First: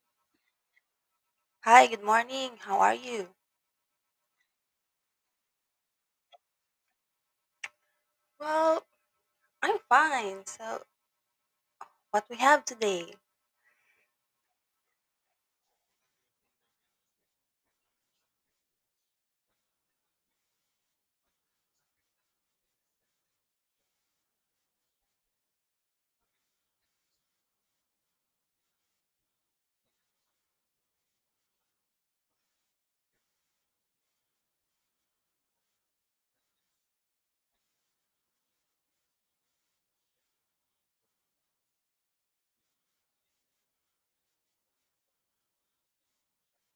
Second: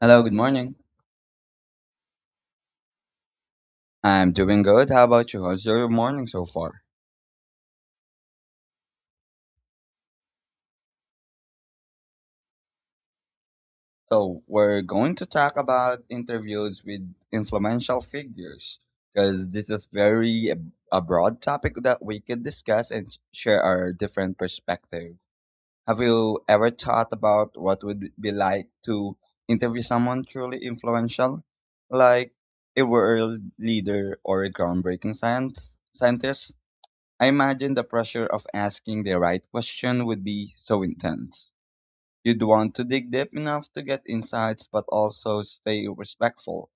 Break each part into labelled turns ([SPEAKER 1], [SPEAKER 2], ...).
[SPEAKER 1] Hello, good morning.
[SPEAKER 2] Hi, good morning. How are you?
[SPEAKER 1] I'm doing good. How about you? How's your morning so far?
[SPEAKER 2] Well, I'm fine. So, what we have today?
[SPEAKER 1] So, we're going to talk about interviews with influential figures because this is very a broad topic that we can discuss and share our different perspective. Have you ever thought about what would it be like to interview someone truly influential, like a world leader or a groundbreaking science scientist? I imagine the pressure of asking the right question would be so intense. You'd want to dig deep enough to get insights but also stay respectful.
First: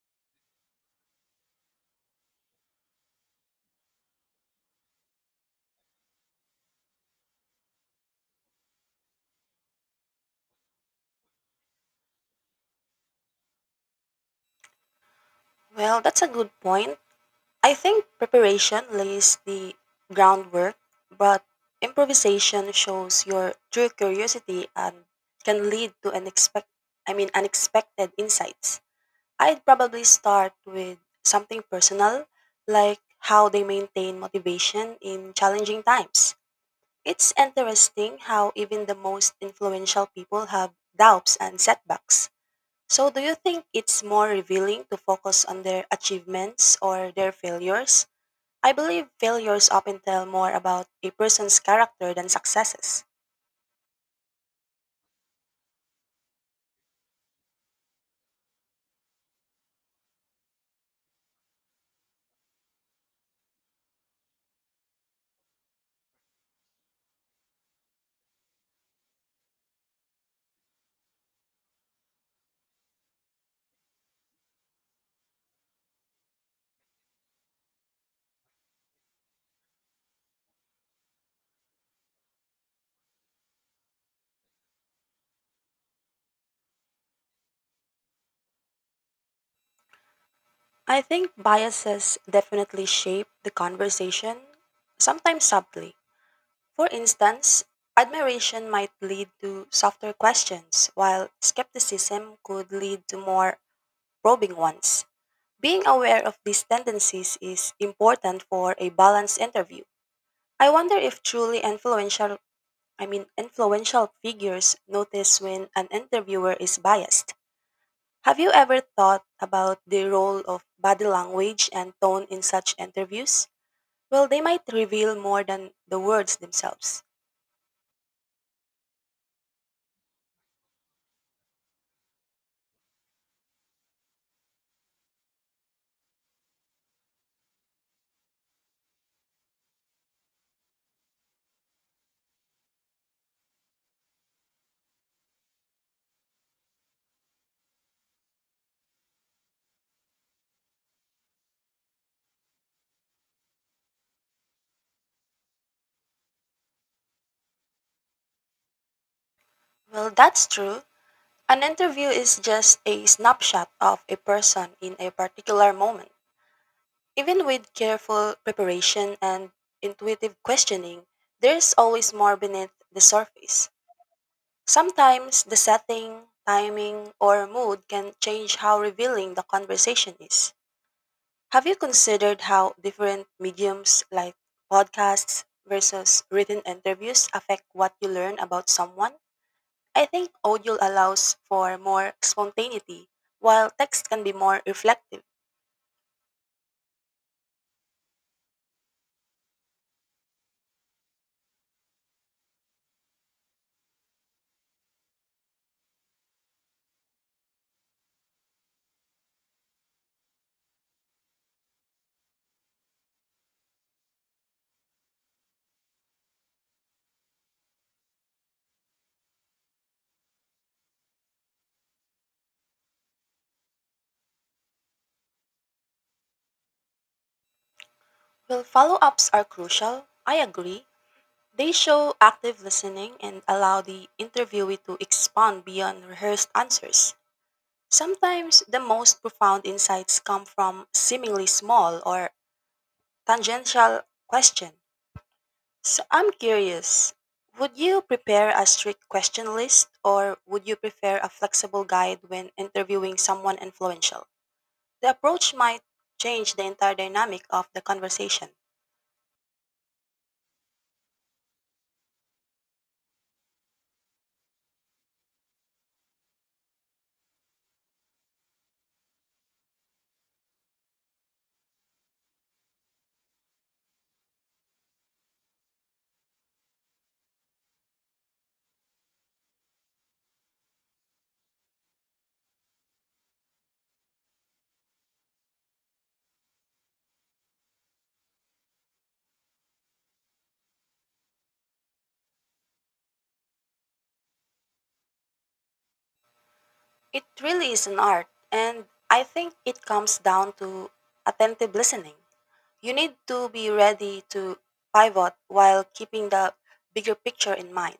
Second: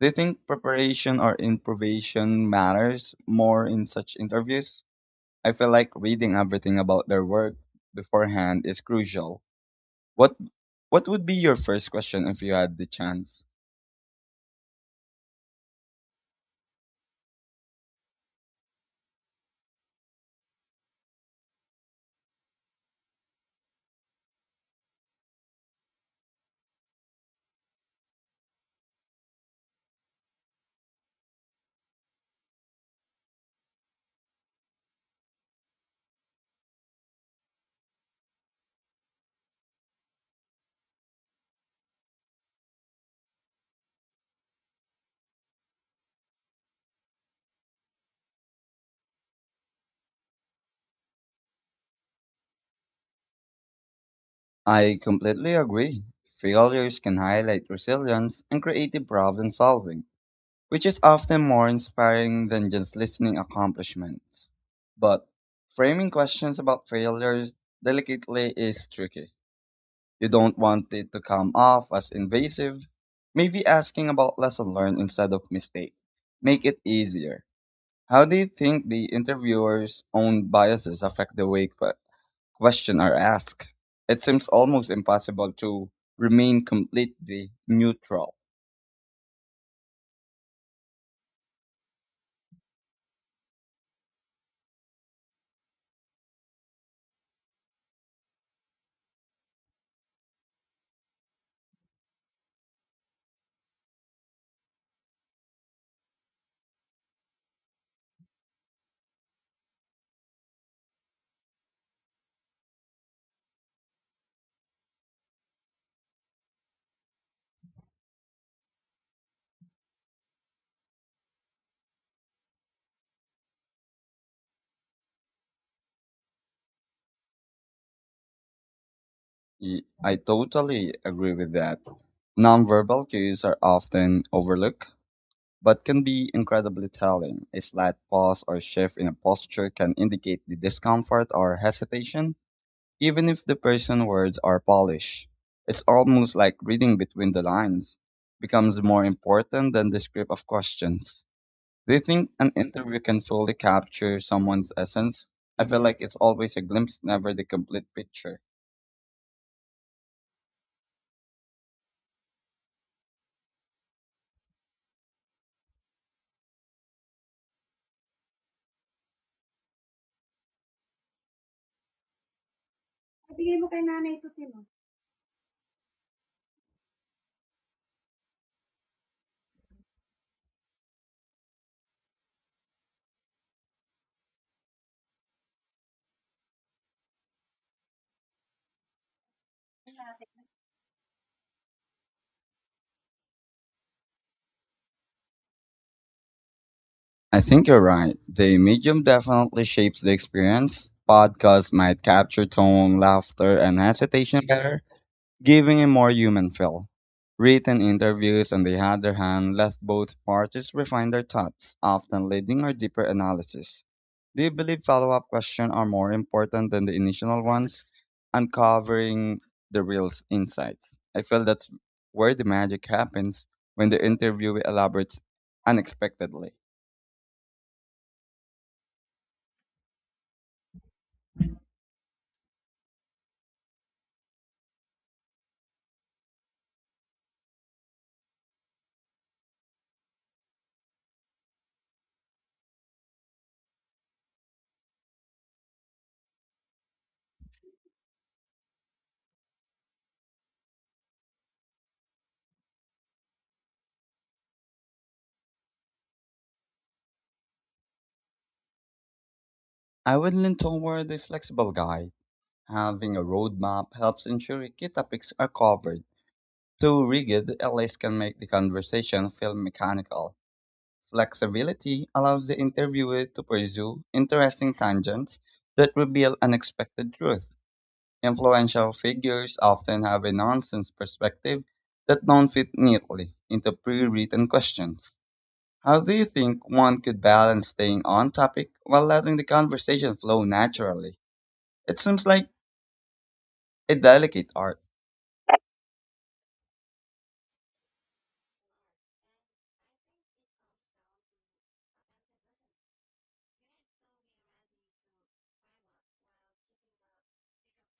[SPEAKER 1] Do you think preparation or improvisation matters more in such interviews? I feel like reading everything about their work beforehand is crucial. What what would be your first question if you had the chance?
[SPEAKER 2] Well, that's a good point. I think preparation lays the groundwork, but improvisation shows your true curiosity and can lead to unexpected insights. I'd probably start with something personal, like how they maintain motivation in challenging times. It's interesting how even the most influential people have doubts and setbacks. So, do you think it's more revealing to focus on their achievements or their failures? I believe failures often tell more about a person's character than successes.
[SPEAKER 1] I completely agree. Failures can highlight resilience and creative problem solving which is often more inspiring than just listening accomplishments. But framing questions about failures delicately is tricky. You don't want it to come off as invasive. Maybe asking about lesson learned instead of mistake. Make it easier. How do you think the interviewer's own biases affect the way questions are asked? It seems almost impossible to remain completely neutral.
[SPEAKER 2] I think biases definitely shape the conversation, sometimes subtly. For instance, admiration might lead to softer questions, while skepticism could lead to more probing ones. Being aware of these tendencies is important for a balanced interview. I wonder if truly influential, I mean influential figures notice when an interviewer is biased. Have you ever thought about the role of body language and tone in such interviews? Well, they might reveal more than the words themselves.
[SPEAKER 1] I totally agree with that. Nonverbal cues are often overlooked, but can be incredibly telling. A slight pause or shift in a posture can indicate the discomfort or hesitation, even if the person's words are polished. It's almost like reading between the lines becomes more important than the script of questions. Do you think an interview can fully capture someone's essence? I feel like it's always a glimpse, never the complete picture.
[SPEAKER 2] Well, that's true. An interview is just a snapshot of a person in a particular moment. Even with careful preparation and intuitive questioning, there is always more beneath the
[SPEAKER 1] Bigay mo
[SPEAKER 2] surface.
[SPEAKER 1] kay nanay to, Tino.
[SPEAKER 2] Sometimes the setting, timing, or mood can change how revealing the conversation is. Have you considered how different mediums like podcasts versus written interviews affect what you learn about someone? I think audio allows for more spontaneity, while text can be more reflective.
[SPEAKER 1] I think you're right. The medium definitely shapes the experience. Podcasts might capture tone, laughter, and hesitation better, giving a more human feel. Written interviews, on the other hand, let both parties refine their thoughts, often leading or deeper analysis. Do you believe follow up questions are more important than the initial ones, uncovering the real insights? I feel that's where the magic happens when the interview elaborates unexpectedly.
[SPEAKER 2] Well, follow ups are crucial. I agree. They show active listening and allow the interviewee to expand beyond rehearsed answers. Sometimes the most profound insights come from seemingly small or tangential questions. So I'm curious, would you prepare a strict question list or would you prefer a flexible guide when interviewing someone influential? The approach might change the entire dynamic of the conversation.
[SPEAKER 1] I would lean toward a flexible guide. Having a roadmap helps ensure key topics are covered. Too rigid LAs can make the conversation feel mechanical. Flexibility allows the interviewer to pursue interesting tangents that reveal unexpected truth. Influential figures often have a nonsense perspective that don't fit neatly into pre-written questions. How do you think one could balance staying on topic while letting the conversation flow naturally? It seems like a delicate art.
[SPEAKER 2] It really is an art, and I think it comes down to attentive listening. You need to be ready to pivot while keeping the bigger picture in mind.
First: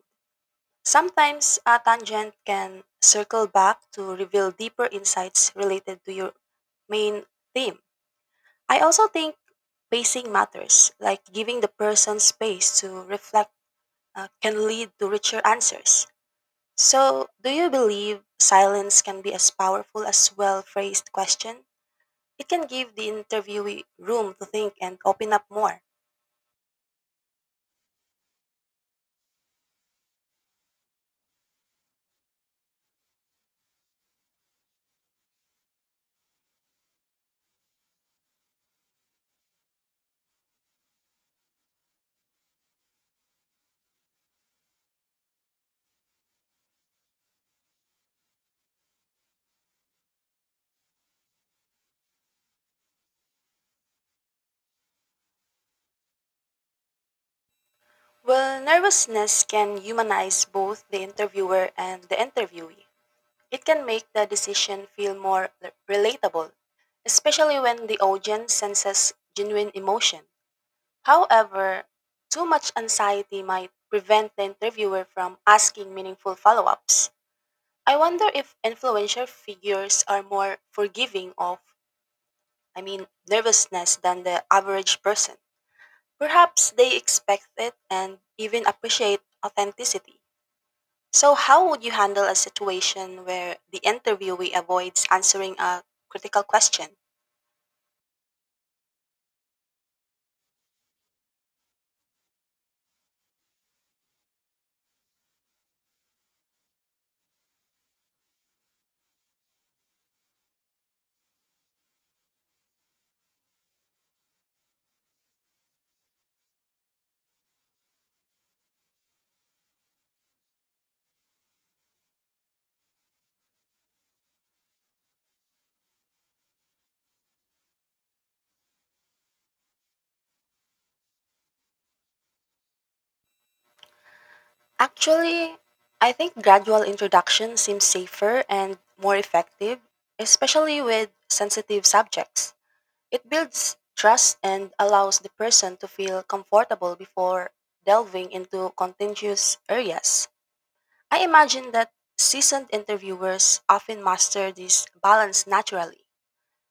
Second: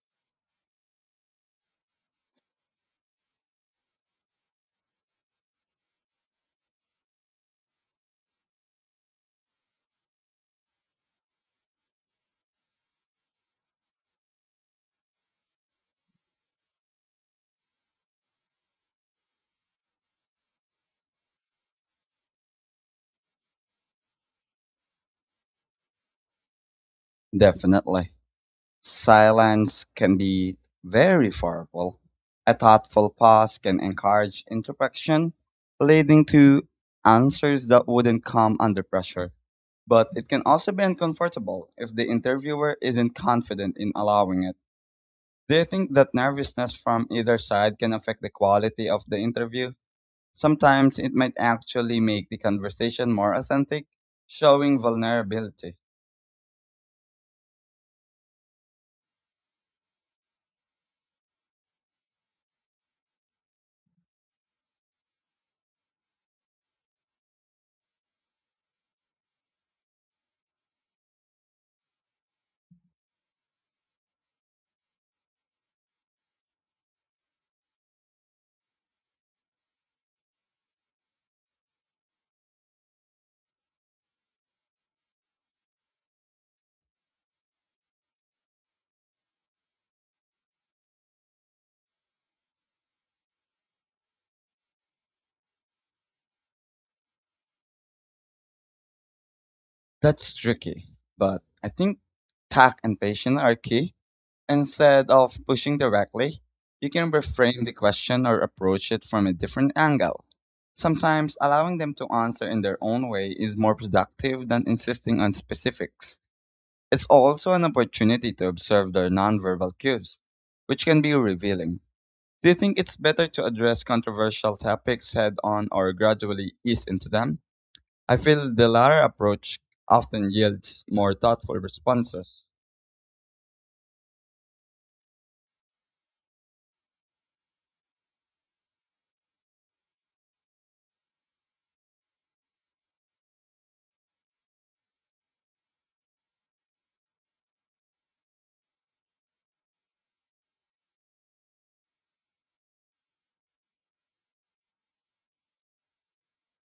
[SPEAKER 2] Sometimes a tangent can circle back to reveal deeper insights related to your main theme. I also think pacing matters, like giving the person space to reflect can lead to richer answers. So, do you believe silence can be as powerful as well phrased question? It can give the interviewee room to think and open up more.
[SPEAKER 1] Definitely. Silence can be very powerful. A thoughtful pause can encourage introspection, leading to answers that wouldn't come under pressure. But it can also be uncomfortable if the interviewer isn't confident in allowing it. Do you think that nervousness from either side can affect the quality of the interview? Sometimes it might actually make the conversation more authentic, showing vulnerability.
[SPEAKER 2] Well, nervousness can humanize both the interviewer and the interviewee. It can make the decision feel more relatable, especially when the audience senses genuine emotion. However, too much anxiety might prevent the interviewer from asking meaningful follow ups. I wonder if influential figures are more forgiving of nervousness than the average person. Perhaps they expect it and even appreciate authenticity. So, how would you handle a situation where the interviewee avoids answering a critical question?
[SPEAKER 1] That's tricky, but I think tact and patience are key. Instead of pushing directly, you can reframe the question or approach it from a different angle. Sometimes allowing them to answer in their own way is more productive than insisting on specifics. It's also an opportunity to observe their nonverbal cues, which can be revealing. Do you think it's better to address controversial topics head on or gradually ease into them? I feel the latter approach often yields more thoughtful responses.
[SPEAKER 2] Actually, I think gradual introduction seems safer and more effective, especially with sensitive subjects. It builds trust and allows the person to feel comfortable before delving into contentious areas. I imagine that seasoned interviewers often master this balance naturally.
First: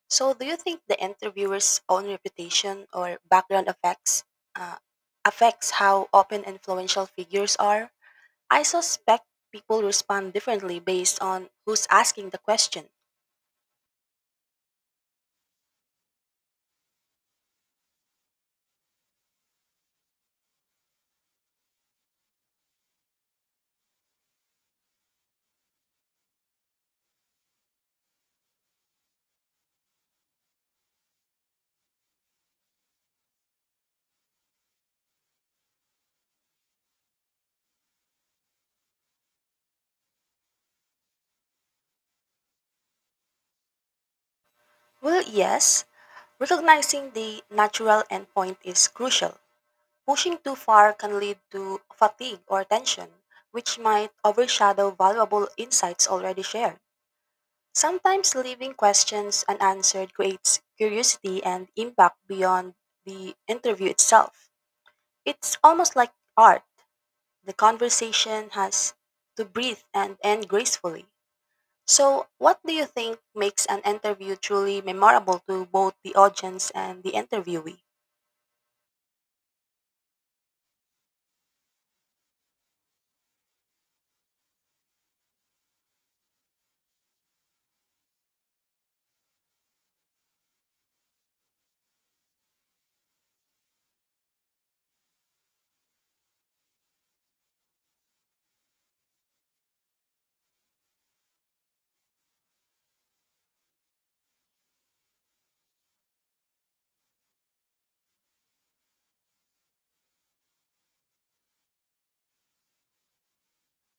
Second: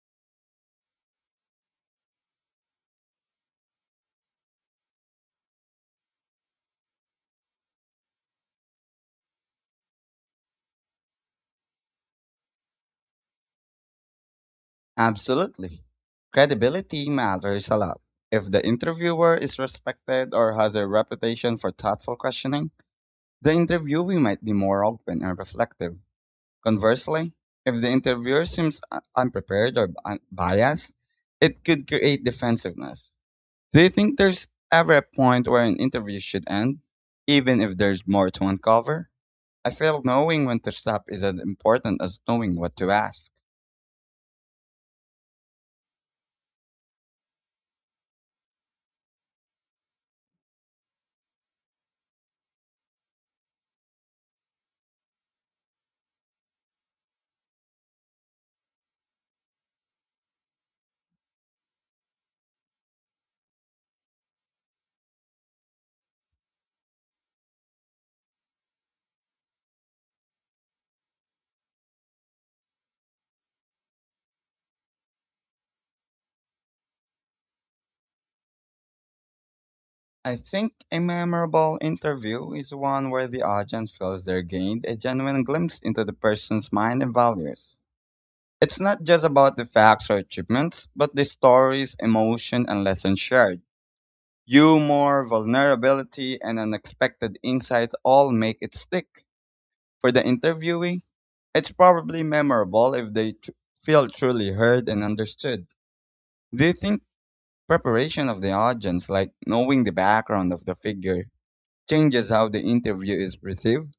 [SPEAKER 2] So, do you think the interviewer's own reputation or background uh, affects how open influential figures are? I suspect people respond differently based on who's asking the question.
[SPEAKER 1] Absolutely. Credibility matters a lot. If the interviewer is respected or has a reputation for thoughtful questioning, the interviewee might be more open and reflective. Conversely, if the interviewer seems unprepared or biased, it could create defensiveness. Do you think there's ever a point where an interview should end, even if there's more to uncover? I feel knowing when to stop is as important as knowing what to ask.
[SPEAKER 2] Well, yes, recognizing the natural endpoint is crucial. Pushing too far can lead to fatigue or tension, which might overshadow valuable insights already shared. Sometimes leaving questions unanswered creates curiosity and impact beyond the interview itself. It's almost like art. The conversation has to breathe and end gracefully. So, what do you think makes an interview truly memorable to both the audience and the interviewee?
[SPEAKER 1] I think a memorable interview is one where the audience feels they gained a genuine glimpse into the person's mind and values. It's not just about the facts or achievements, but the stories, emotion, and lessons shared. Humor, vulnerability, and unexpected insights all make it stick. For the interviewee, it's probably memorable if they feel truly heard and understood. Do you think preparation of the audience, like knowing the background of the figure, changes how the interview is received.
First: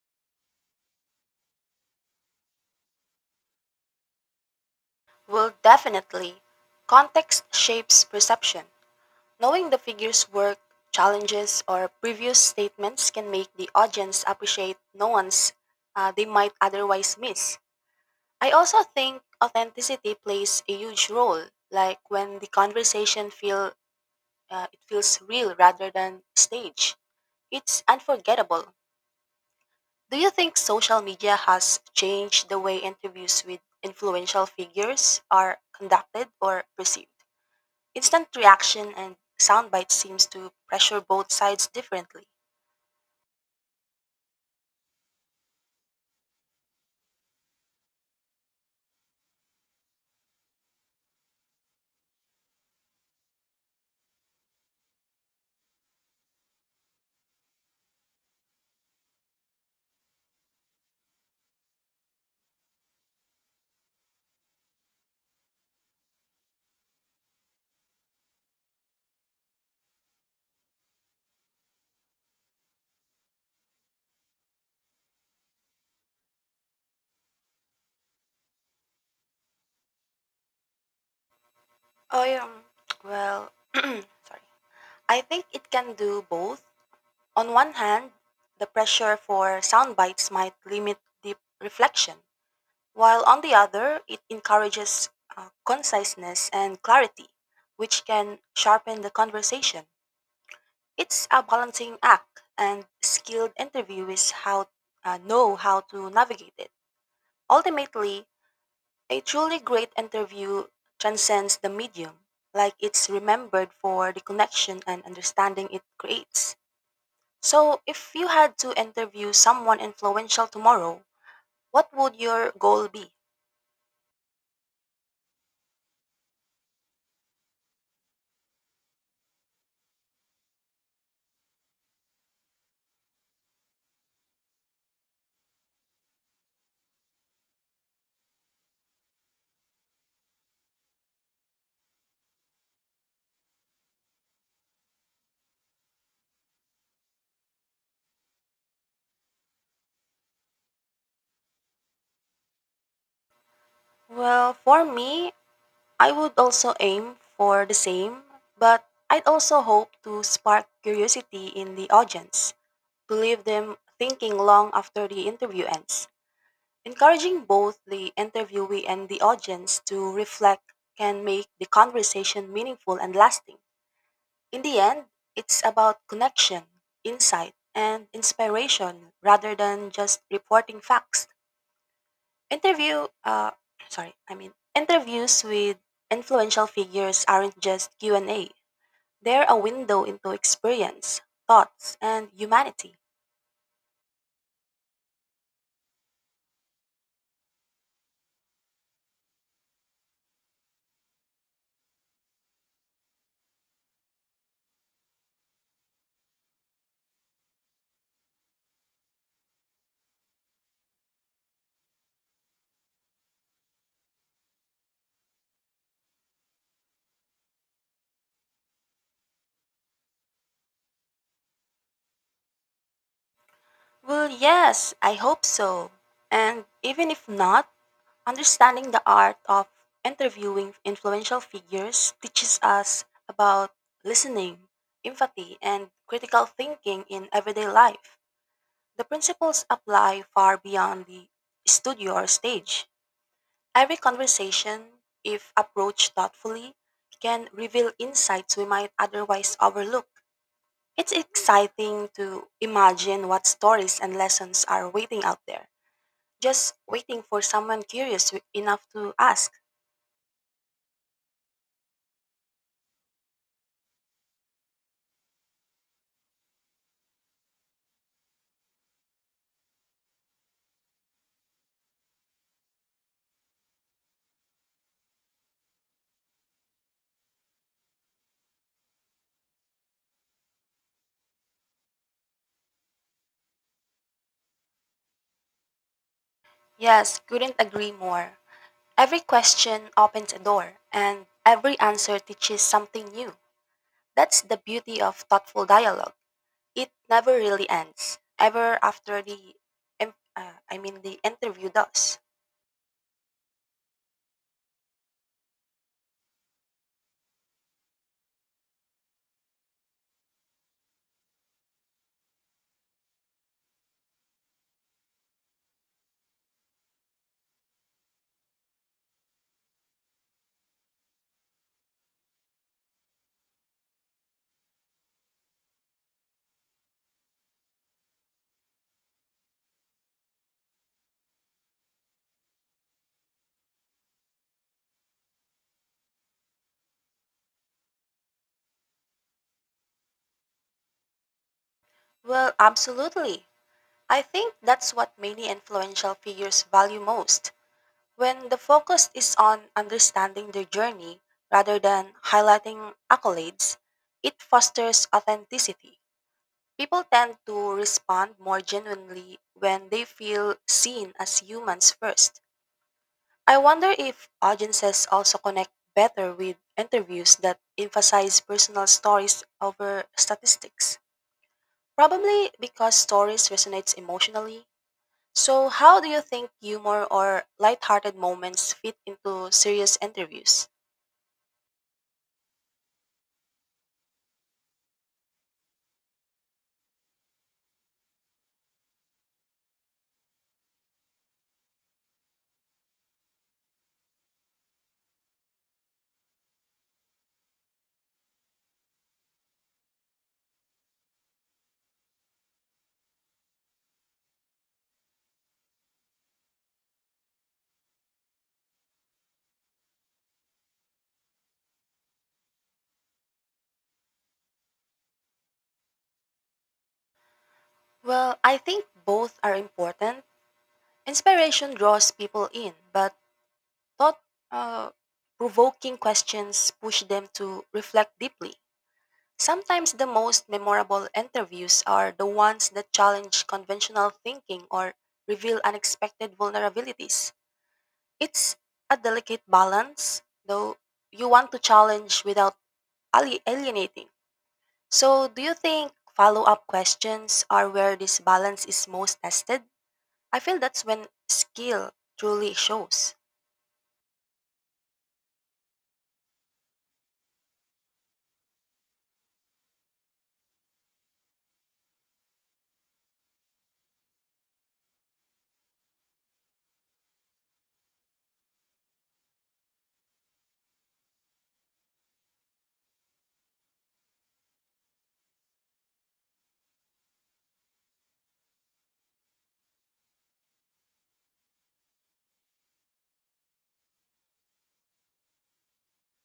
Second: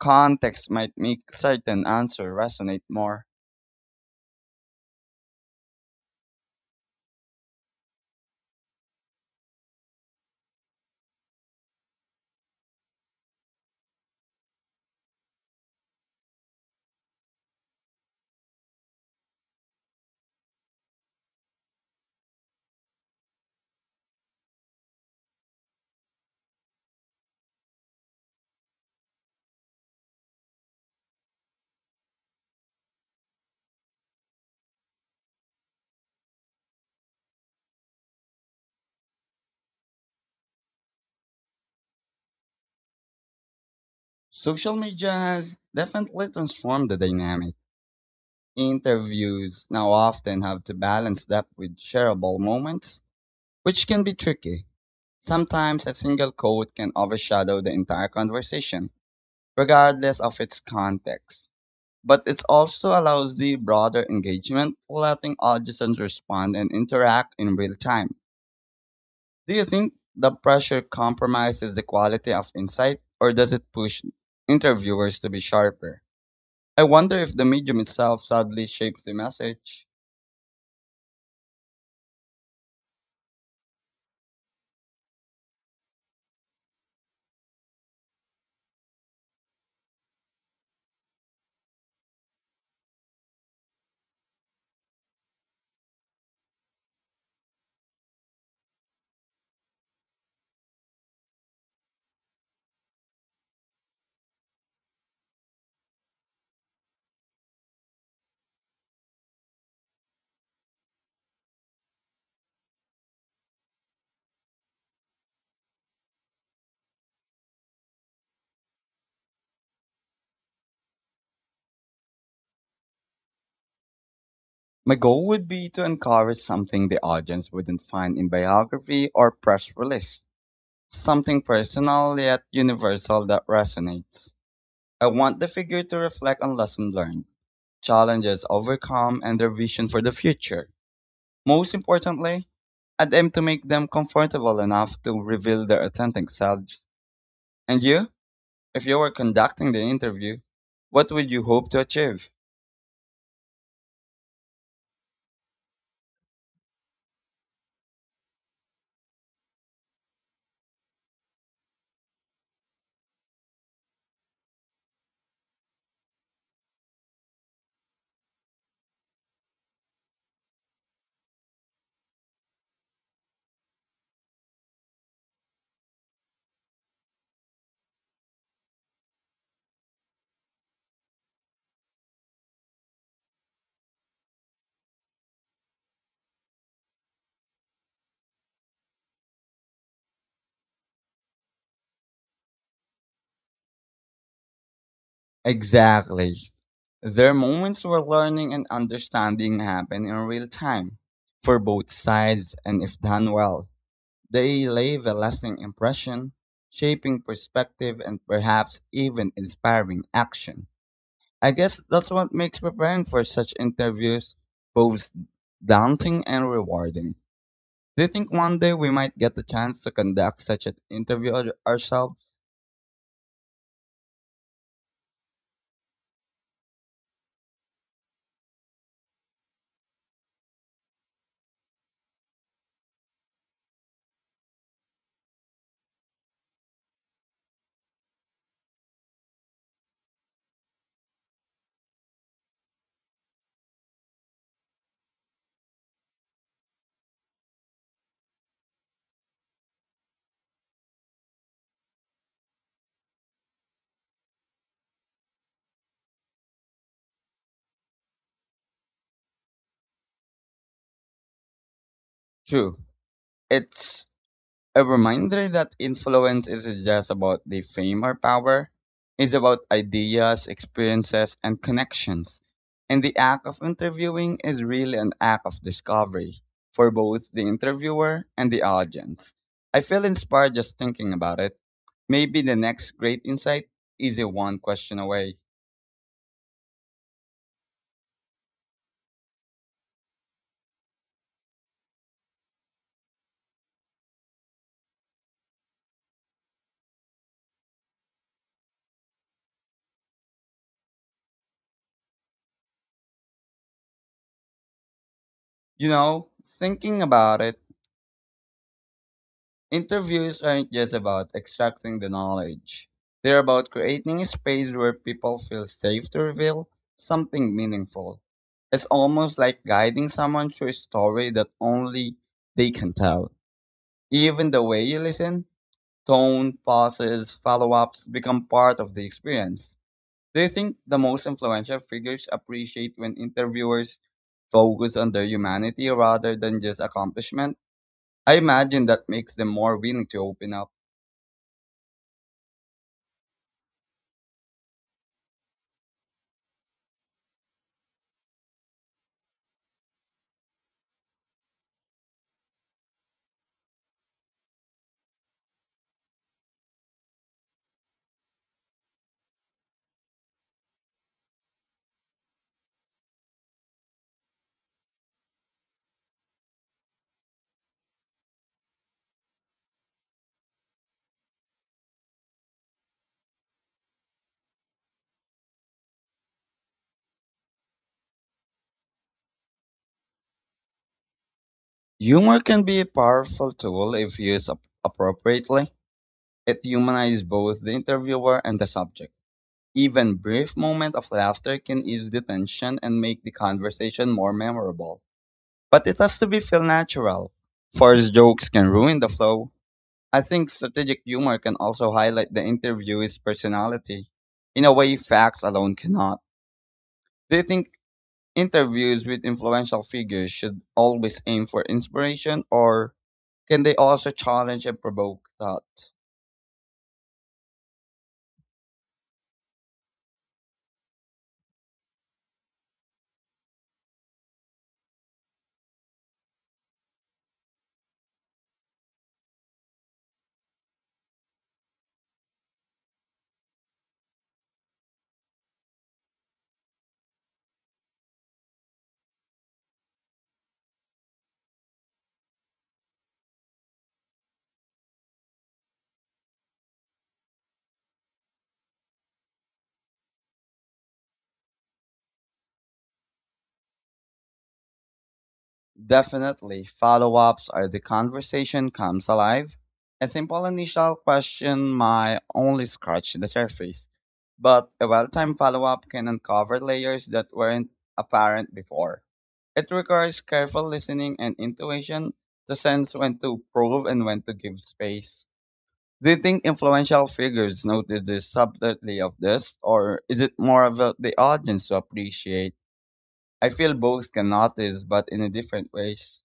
[SPEAKER 1] Context might make certain answer resonate more.
[SPEAKER 2] Well, definitely. Context shapes perception. Knowing the figure's work, challenges, or previous statements can make the audience appreciate nuance they might otherwise miss. I also think authenticity plays a huge role, like when the conversation feel it feels real rather than staged. It's unforgettable. Do you think social media has changed the way interviews with influential figures are conducted or perceived? Instant reaction and soundbite seems to pressure both sides differently.
[SPEAKER 1] Social media has definitely transformed the dynamic. Interviews now often have to balance depth with shareable moments, which can be tricky. Sometimes a single quote can overshadow the entire conversation, regardless of its context. But it also allows the broader engagement, letting audiences respond and interact in real time. Do you think the pressure compromises the quality of insight, or does it push interviewers to be sharper? I wonder if the medium itself sadly shapes the message.
[SPEAKER 2] Oh, yeah. Well, sorry. I think it can do both. On one hand, the pressure for sound bites might limit deep reflection, while on the other, it encourages conciseness and clarity, which can sharpen the conversation. It's a balancing act, and skilled interviewers know how to navigate it. Ultimately, a truly great interview transcends the medium, like it's remembered for the connection and understanding it creates. So, if you had to interview someone influential tomorrow, what would your goal be?
[SPEAKER 1] My goal would be to encourage something the audience wouldn't find in biography or press release, something personal yet universal that resonates. I want the figure to reflect on lessons learned challenges overcome, and their vision for the future. Most importantly, I'd aim to make them comfortable enough to reveal their authentic selves. And you, if you were conducting the interview, what would you hope to achieve?
[SPEAKER 2] Well, for me, I would also aim for the same, but I'd also hope to spark curiosity in the audience, to leave them thinking long after the interview ends. Encouraging both the interviewee and the audience to reflect can make the conversation meaningful and lasting. In the end, it's about connection, insight, and inspiration rather than just reporting facts. Interview, sorry, I mean, interviews with influential figures aren't just Q&A. They're a window into experience, thoughts, and humanity.
[SPEAKER 1] Exactly. Their moments where learning and understanding happen in real time for both sides, and if done well, they leave a lasting impression, shaping perspective and perhaps even inspiring action. I guess that's what makes preparing for such interviews both daunting and rewarding. Do you think one day we might get the chance to conduct such an interview ourselves?
[SPEAKER 2] Well, yes, I hope so. And even if not, understanding the art of interviewing influential figures teaches us about listening, empathy, and critical thinking in everyday life. The principles apply far beyond the studio or stage. Every conversation, if approached thoughtfully, can reveal insights we might otherwise overlook. It's exciting to imagine what stories and lessons are waiting out there, just waiting for someone curious enough to ask.
[SPEAKER 1] True. It's a reminder that influence isn't just about the fame or power, it's about ideas, experiences, and connections. And the act of interviewing is really an act of discovery for both the interviewer and the audience. I feel inspired just thinking about it. Maybe the next great insight is a one question away.
[SPEAKER 2] Yes, couldn't agree more. Every question opens a door, and every answer teaches something new. That's the beauty of thoughtful dialogue. It never really ends, ever after the interview does.
[SPEAKER 1] You know, thinking about it, interviews aren't just about extracting the knowledge. They're about creating a space where people feel safe to reveal something meaningful. It's almost like guiding someone through a story that only they can tell. Even the way you listen, tone, pauses, follow ups become part of the experience. Do you think the most influential figures appreciate when interviewers focus on their humanity rather than just accomplishment? I imagine that makes them more willing to open up.
[SPEAKER 2] Well, absolutely. I think that's what many influential figures value most. When the focus is on understanding their journey rather than highlighting accolades, it fosters authenticity. People tend to respond more genuinely when they feel seen as humans first. I wonder if audiences also connect better with interviews that emphasize personal stories over statistics. Probably because stories resonate emotionally. So how do you think humor or lighthearted moments fit into serious interviews?
[SPEAKER 1] Humor can be a powerful tool if used appropriately. It humanizes both the interviewer and the subject. Even brief moments of laughter can ease the tension and make the conversation more memorable. But it has to be feel natural. Forced jokes can ruin the flow. I think strategic humor can also highlight the interviewee's personality in a way facts alone cannot. Do you think interviews with influential figures should always aim for inspiration or can they also challenge and provoke thought?
[SPEAKER 2] Well, I think both are important. Inspiration draws people in, but Thought uh, provoking questions push them to reflect deeply. Sometimes the most memorable interviews are the ones that challenge conventional thinking or reveal unexpected vulnerabilities. It's a delicate balance, though you want to challenge without alienating. So, do you think follow up questions are where this balance is most tested? I feel that's when skill truly shows.
[SPEAKER 1] Definitely, follow ups are the conversation comes alive. A simple initial question might only scratch the surface, but a well timed follow up can uncover layers that weren't apparent before. It requires careful listening and intuition to sense when to prove and when to give space. Do you think influential figures notice the subtlety of this, or is it more about the audience to appreciate? I feel both can notice, but in a different ways.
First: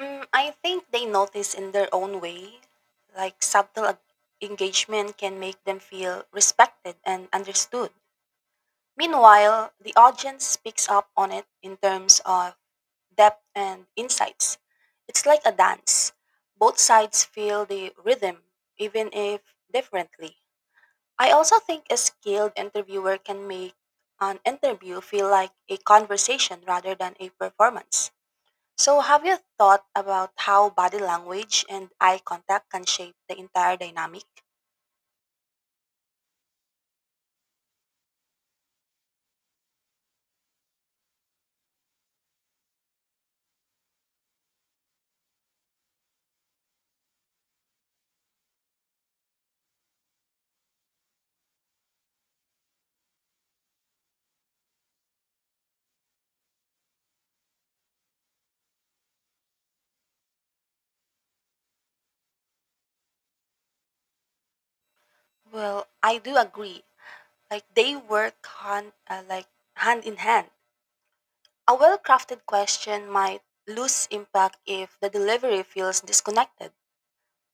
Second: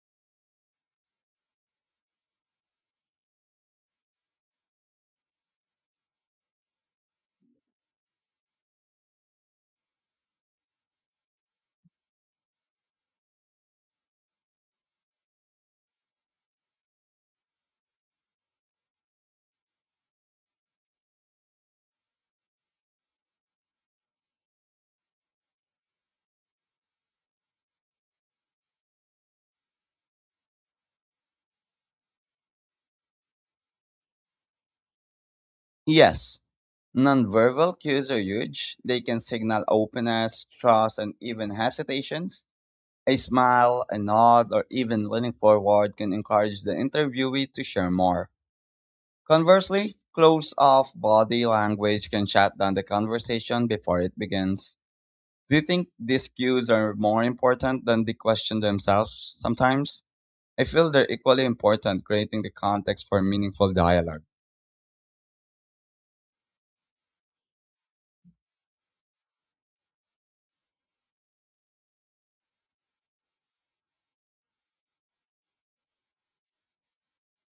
[SPEAKER 2] Mm, I think they notice in their own way. Like subtle engagement can make them feel respected and understood. Meanwhile, the audience picks up on it in terms of depth and insights. It's like a dance. Both sides feel the rhythm, even if differently. I also think a skilled interviewer can make an interview feel like a conversation rather than a performance. So, have you thought about how body language and eye contact can shape the entire dynamic?
[SPEAKER 1] Yes, nonverbal cues are huge. They can signal openness, trust, and even hesitations. A smile, a nod, or even leaning forward can encourage the interviewee to share more. Conversely, closed off body language can shut down the conversation before it begins. Do you think these cues are more important than the question themselves sometimes? I feel they're equally important creating the context for meaningful dialogue.
[SPEAKER 2] Well, I do agree. Like they work hand in hand. A well-crafted question might lose impact if the delivery feels disconnected.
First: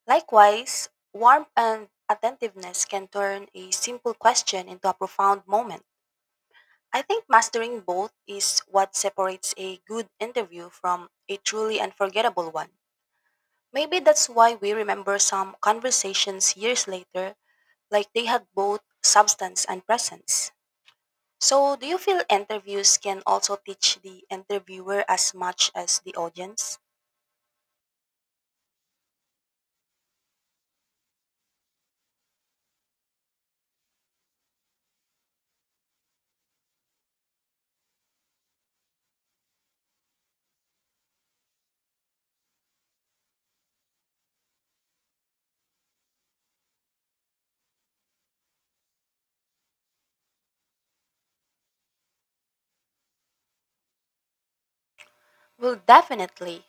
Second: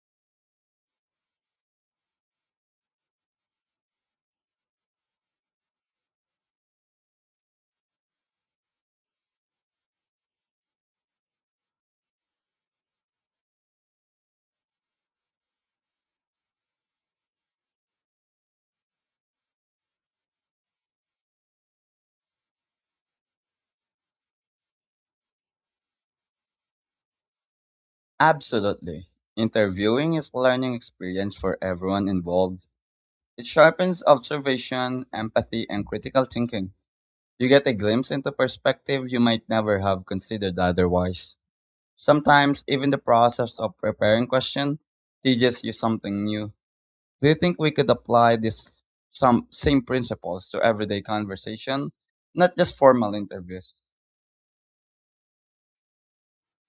[SPEAKER 2] Likewise, warmth and attentiveness can turn a simple question into a profound moment. I think mastering both is what separates a good interview from a truly unforgettable one. Maybe that's why we remember some conversations years later, like they had both substance and presence. So, do you feel interviews can also teach the interviewer as much as the audience?
[SPEAKER 1] Absolutely. Interviewing is a learning experience for everyone involved. It sharpens observation, empathy, and critical thinking. You get a glimpse into perspective you might never have considered otherwise. Sometimes even the process of preparing question teaches you something new. Do you think we could apply this some same principles to everyday conversation, not just formal interviews?
[SPEAKER 2] Well, definitely.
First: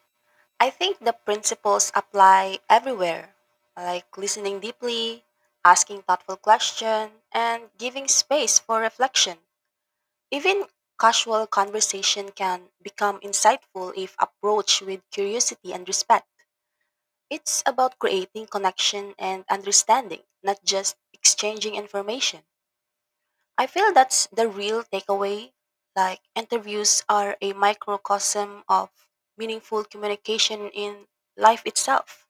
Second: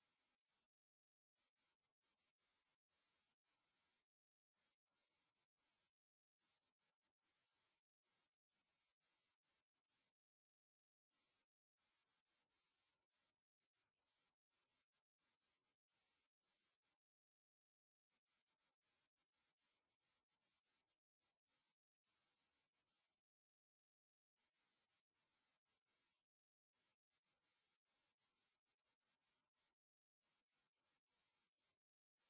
[SPEAKER 2] I think the principles apply everywhere, like listening deeply, asking thoughtful questions, and giving space for reflection. Even casual conversation can become insightful if approached with curiosity and respect. It's about creating connection and understanding, not just exchanging information. I feel that's the real takeaway. Like, interviews are a microcosm of meaningful communication in life itself.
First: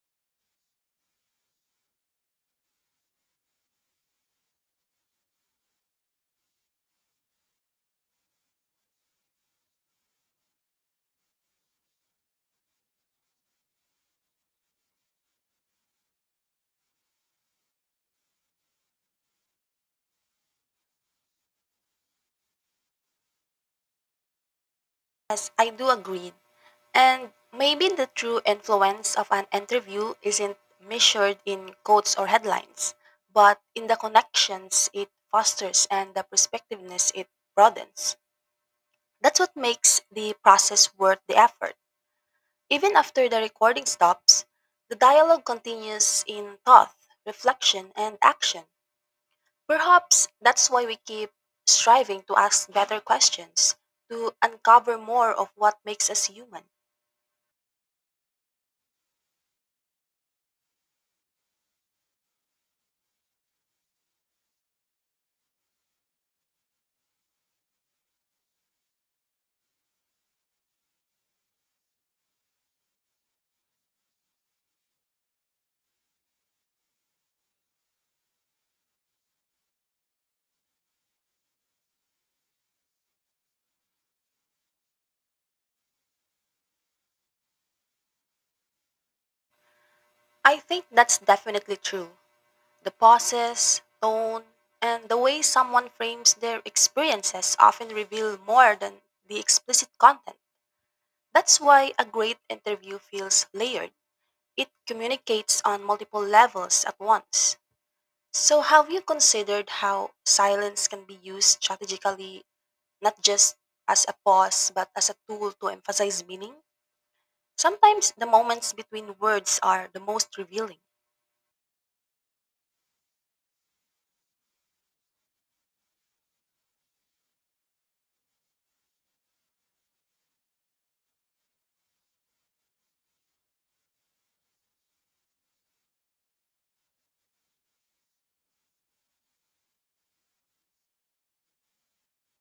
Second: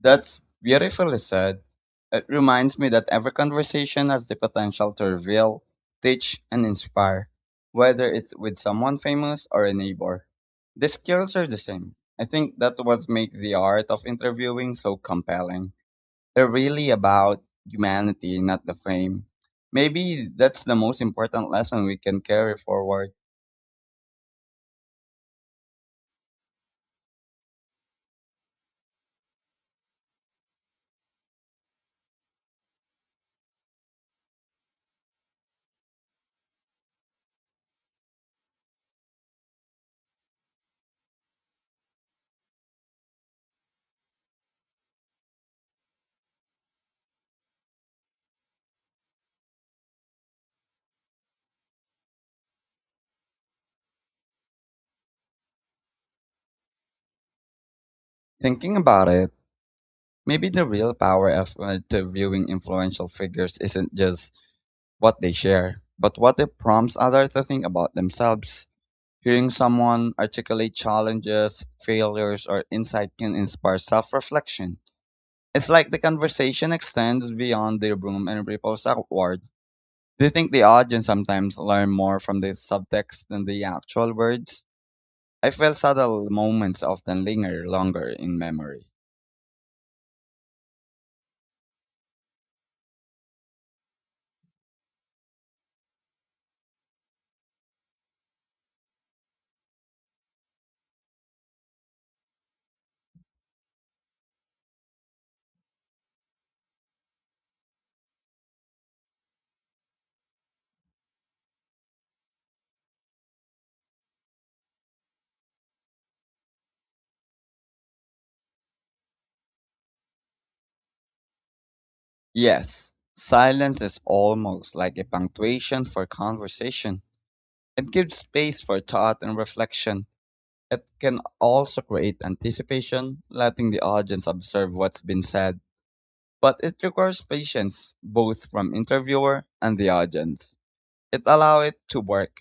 [SPEAKER 1] That's beautifully said. It reminds me that every conversation has the potential to reveal, teach, and inspire, whether it's with someone famous or a neighbor. The skills are the same. I think that what makes the art of interviewing so compelling. They're really about humanity, not the fame. Maybe that's the most important lesson we can carry forward.
[SPEAKER 2] Yes, I do agree. And maybe the true influence of an interview isn't measured in quotes or headlines, but in the connections it fosters and the perspectiveness it broadens. That's what makes the process worth the effort. Even after the recording stops, the dialogue continues in thought, reflection, and action. Perhaps that's why we keep striving to ask better questions, to uncover more of what makes us human.
[SPEAKER 1] Thinking about it, maybe the real power of interviewing influential figures isn't just what they share, but what it prompts others to think about themselves. Hearing someone articulate challenges, failures, or insight can inspire self reflection. It's like the conversation extends beyond the room and ripples outward. Do you think the audience sometimes learn more from the subtext than the actual words? I feel subtle moments often linger longer in memory.
[SPEAKER 2] I think that's definitely true. The pauses, tone, and the way someone frames their experiences often reveal more than the explicit content. That's why a great interview feels layered. It communicates on multiple levels at once. So, have you considered how silence can be used strategically, not just as a pause, but as a tool to emphasize meaning? Sometimes the moments between words are the most revealing.
[SPEAKER 1] Yes, silence is almost like a punctuation for conversation. It gives space for thought and reflection. It can also create anticipation, letting the audience observe what's been said. But it requires patience, both from interviewer and the audience. It allows it to work.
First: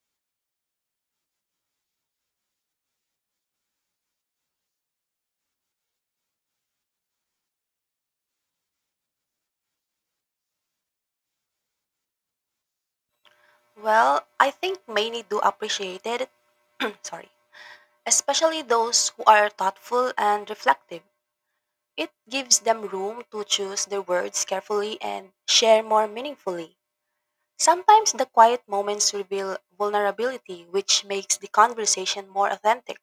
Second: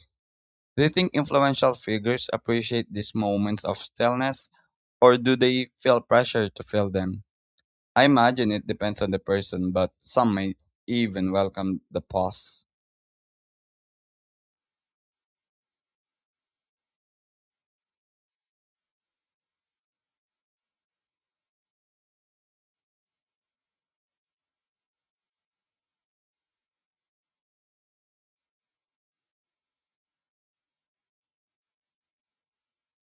[SPEAKER 1] Do you think influential figures appreciate these moments of stillness, or do they feel pressure to fill them? I imagine it depends on the person, but some may even welcome the pause.
[SPEAKER 2] Well, I think many do appreciate it. Sorry. Especially those who are thoughtful and reflective. It gives them room to choose their words carefully and share more meaningfully. Sometimes the quiet moments reveal vulnerability, which makes the conversation more authentic.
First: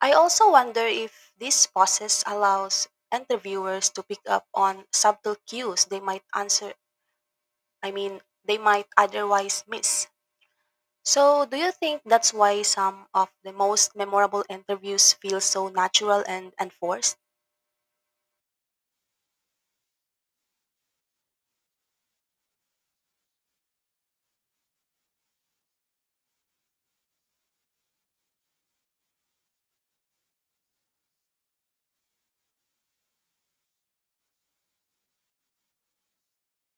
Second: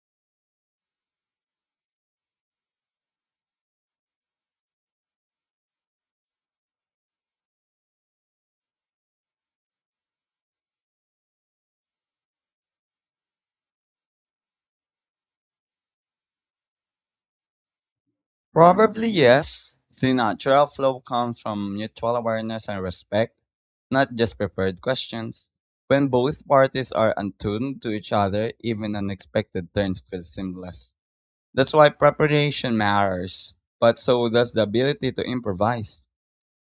[SPEAKER 2] I also wonder if this process allows interviewers to pick up on subtle cues they might answer, I mean, they might otherwise miss. So, do you think that's why some of the most memorable interviews feel so natural and unforced?
[SPEAKER 1] Probably yes. The natural flow comes from mutual awareness and respect, not just prepared questions. When both parties are attuned to each other, even unexpected turns feel seamless. That's why preparation matters, but so does the ability to improvise.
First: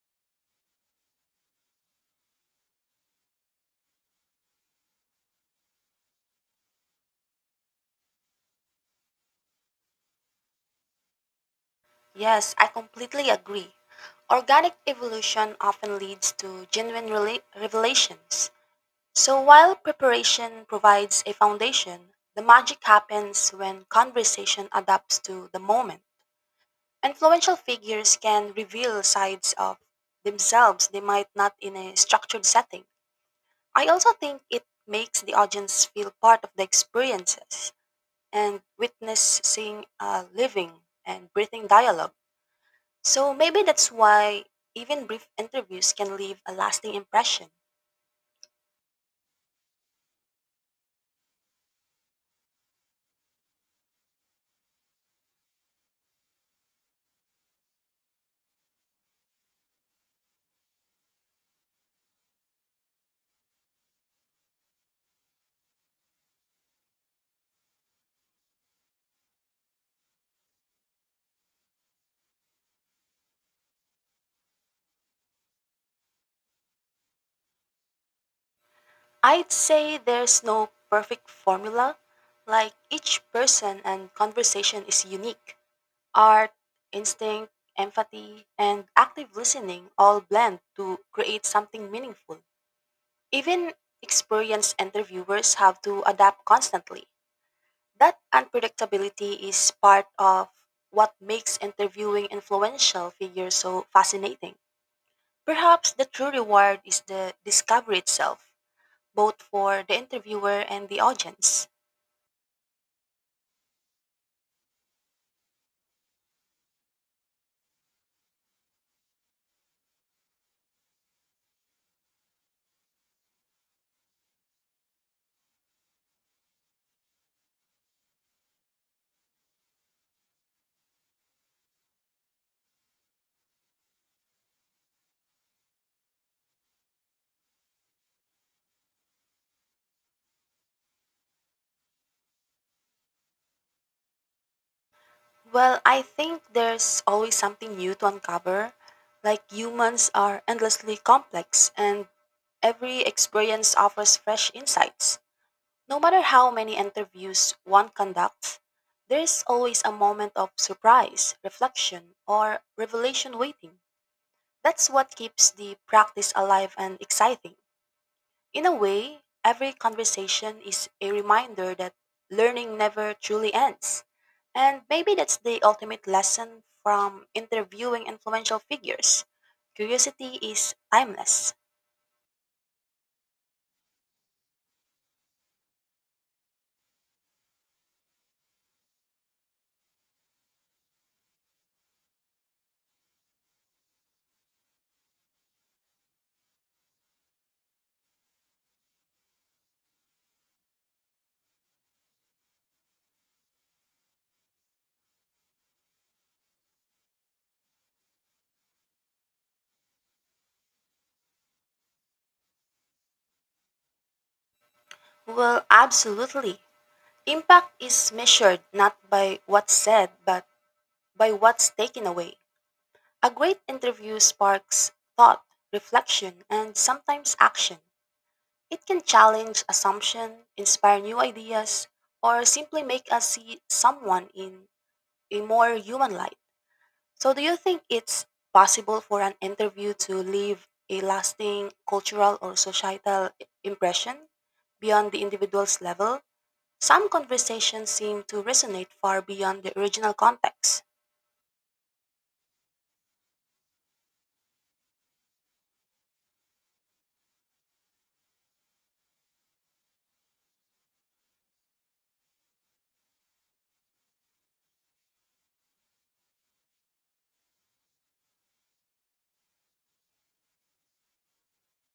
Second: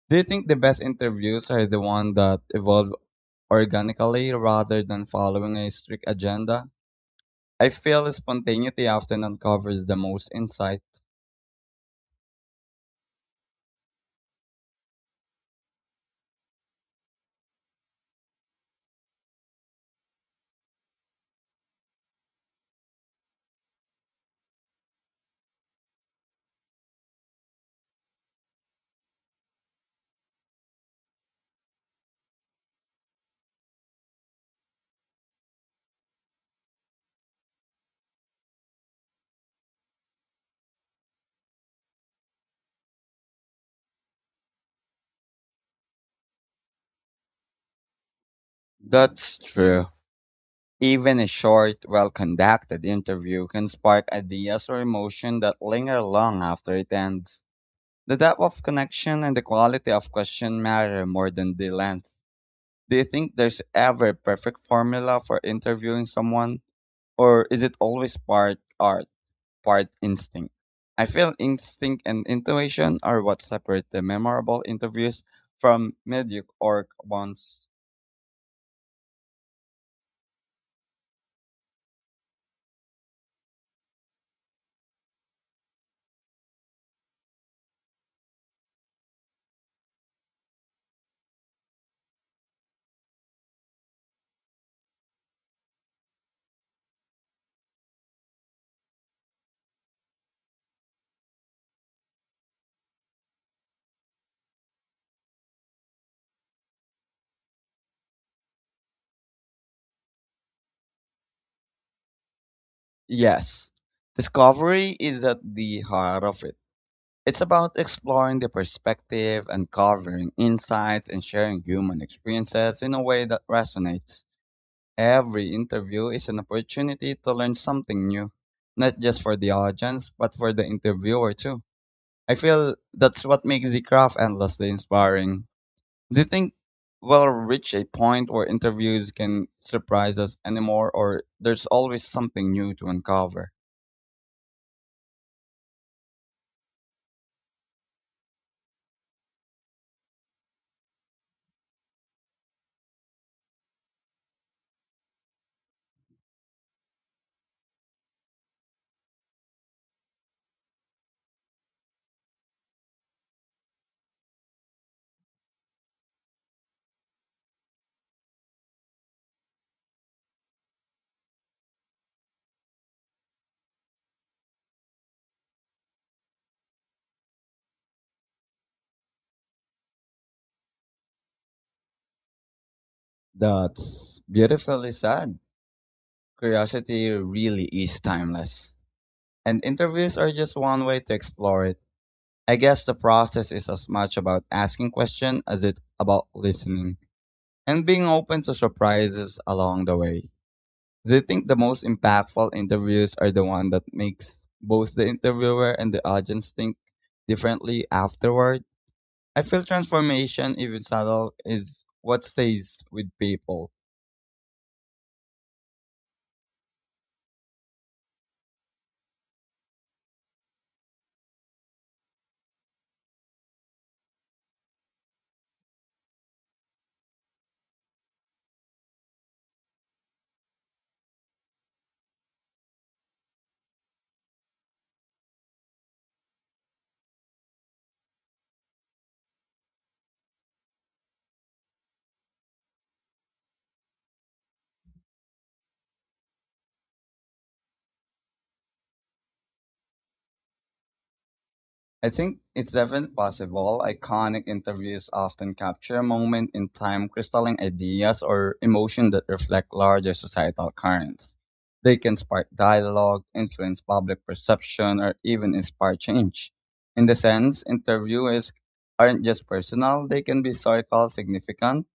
[SPEAKER 1] Do you think the best interviews are the ones that evolve organically rather than following a strict agenda? I feel spontaneity often uncovers the most insight.
[SPEAKER 2] Yes, I completely agree. Organic evolution often leads to genuine revelations. So, while preparation provides a foundation, the magic happens when conversation adapts to the moment. Influential figures can reveal sides of themselves they might not in a structured setting. I also think it makes the audience feel part of the experiences and witnessing a living and breathing dialogue. So maybe that's why even brief interviews can leave a lasting impression.
[SPEAKER 1] That's true. Even a short, well conducted interview can spark ideas or emotion that linger long after it ends. The depth of connection and the quality of question matter more than the length. Do you think there's ever a perfect formula for interviewing someone, or is it always part art? Part instinct. I feel instinct and intuition are what separate the memorable interviews from mediocre ones.
[SPEAKER 2] I'd say there's no perfect formula, like each person and conversation is unique. Art, instinct, empathy, and active listening all blend to create something meaningful. Even experienced interviewers have to adapt constantly. That unpredictability is part of what makes interviewing influential figures so fascinating. Perhaps the true reward is the discovery itself, both for the interviewer and the audience.
[SPEAKER 1] Yes, discovery is at the heart of it. It's about exploring the perspective, uncovering insights, and sharing human experiences in a way that resonates. Every interview is an opportunity to learn something new, not just for the audience, but for the interviewer too. I feel that's what makes the craft endlessly inspiring. Do you think we'll reach a point where interviews can surprise us anymore, or there's always something new to uncover?
[SPEAKER 2] Well, I think there's always something new to uncover. Like humans are endlessly complex, and every experience offers fresh insights. No matter how many interviews one conducts, there's always a moment of surprise, reflection, or revelation waiting. That's what keeps the practice alive and exciting. In a way, every conversation is a reminder that learning never truly ends. And maybe that's the ultimate lesson from interviewing influential figures. Curiosity is timeless.
[SPEAKER 1] That's beautifully said. Curiosity really is timeless. And interviews are just one way to explore it. I guess the process is as much about asking questions as it about listening and being open to surprises along the way. Do you think the most impactful interviews are the one that makes both the interviewer and the audience think differently afterward? I feel transformation, even subtle, is what stays with people.
[SPEAKER 2] Well, absolutely. Impact is measured not by what's said, but by what's taken away. A great interview sparks thought, reflection, and sometimes action. It can challenge assumption, inspire new ideas, or simply make us see someone in a more human light. So do you think it's possible for an interview to leave a lasting cultural or societal impression beyond the individual's level? Some conversations seem to resonate far beyond the original context.
[SPEAKER 1] I think it's definitely possible. Iconic interviews often capture a moment in time crystalline ideas or emotion that reflect larger societal currents. They can spark dialogue, influence public perception, or even inspire change. In the sense, interviews aren't just personal, they can be historical, significant.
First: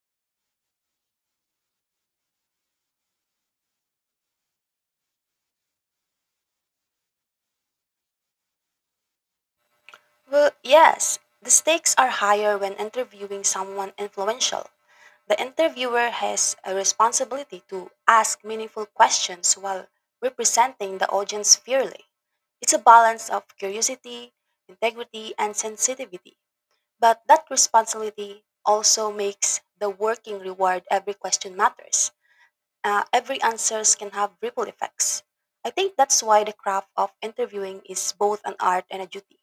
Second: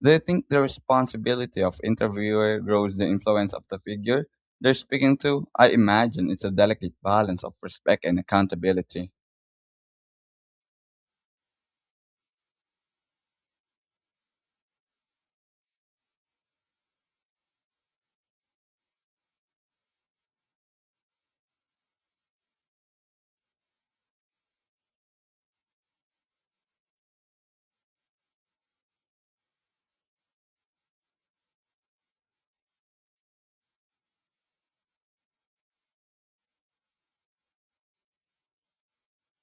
[SPEAKER 1] They think the responsibility of interviewer grows the influence of the figure they're speaking to? I imagine it's a delicate balance of respect and accountability.
[SPEAKER 2] Well, yes, the stakes are higher when interviewing someone influential. The interviewer has a responsibility to ask meaningful questions while representing the audience fairly. It's a balance of curiosity, integrity, and sensitivity. But that responsibility also makes the working reward every question matters. Every answers can have ripple effects. I think that's why the craft of interviewing is both an art and a duty.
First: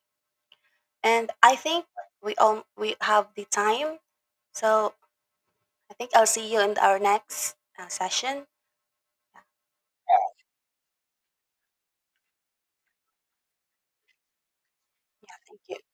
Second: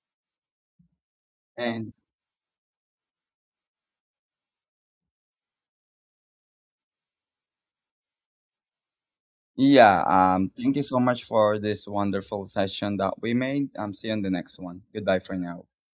[SPEAKER 2] And I think
[SPEAKER 1] And
[SPEAKER 2] we have the time, so I think I'll see you in our next session.
[SPEAKER 1] yeah, thank you so much for this wonderful session that we made. I'm see you in the next one. Goodbye for
[SPEAKER 2] Thank
[SPEAKER 1] now.
[SPEAKER 2] you.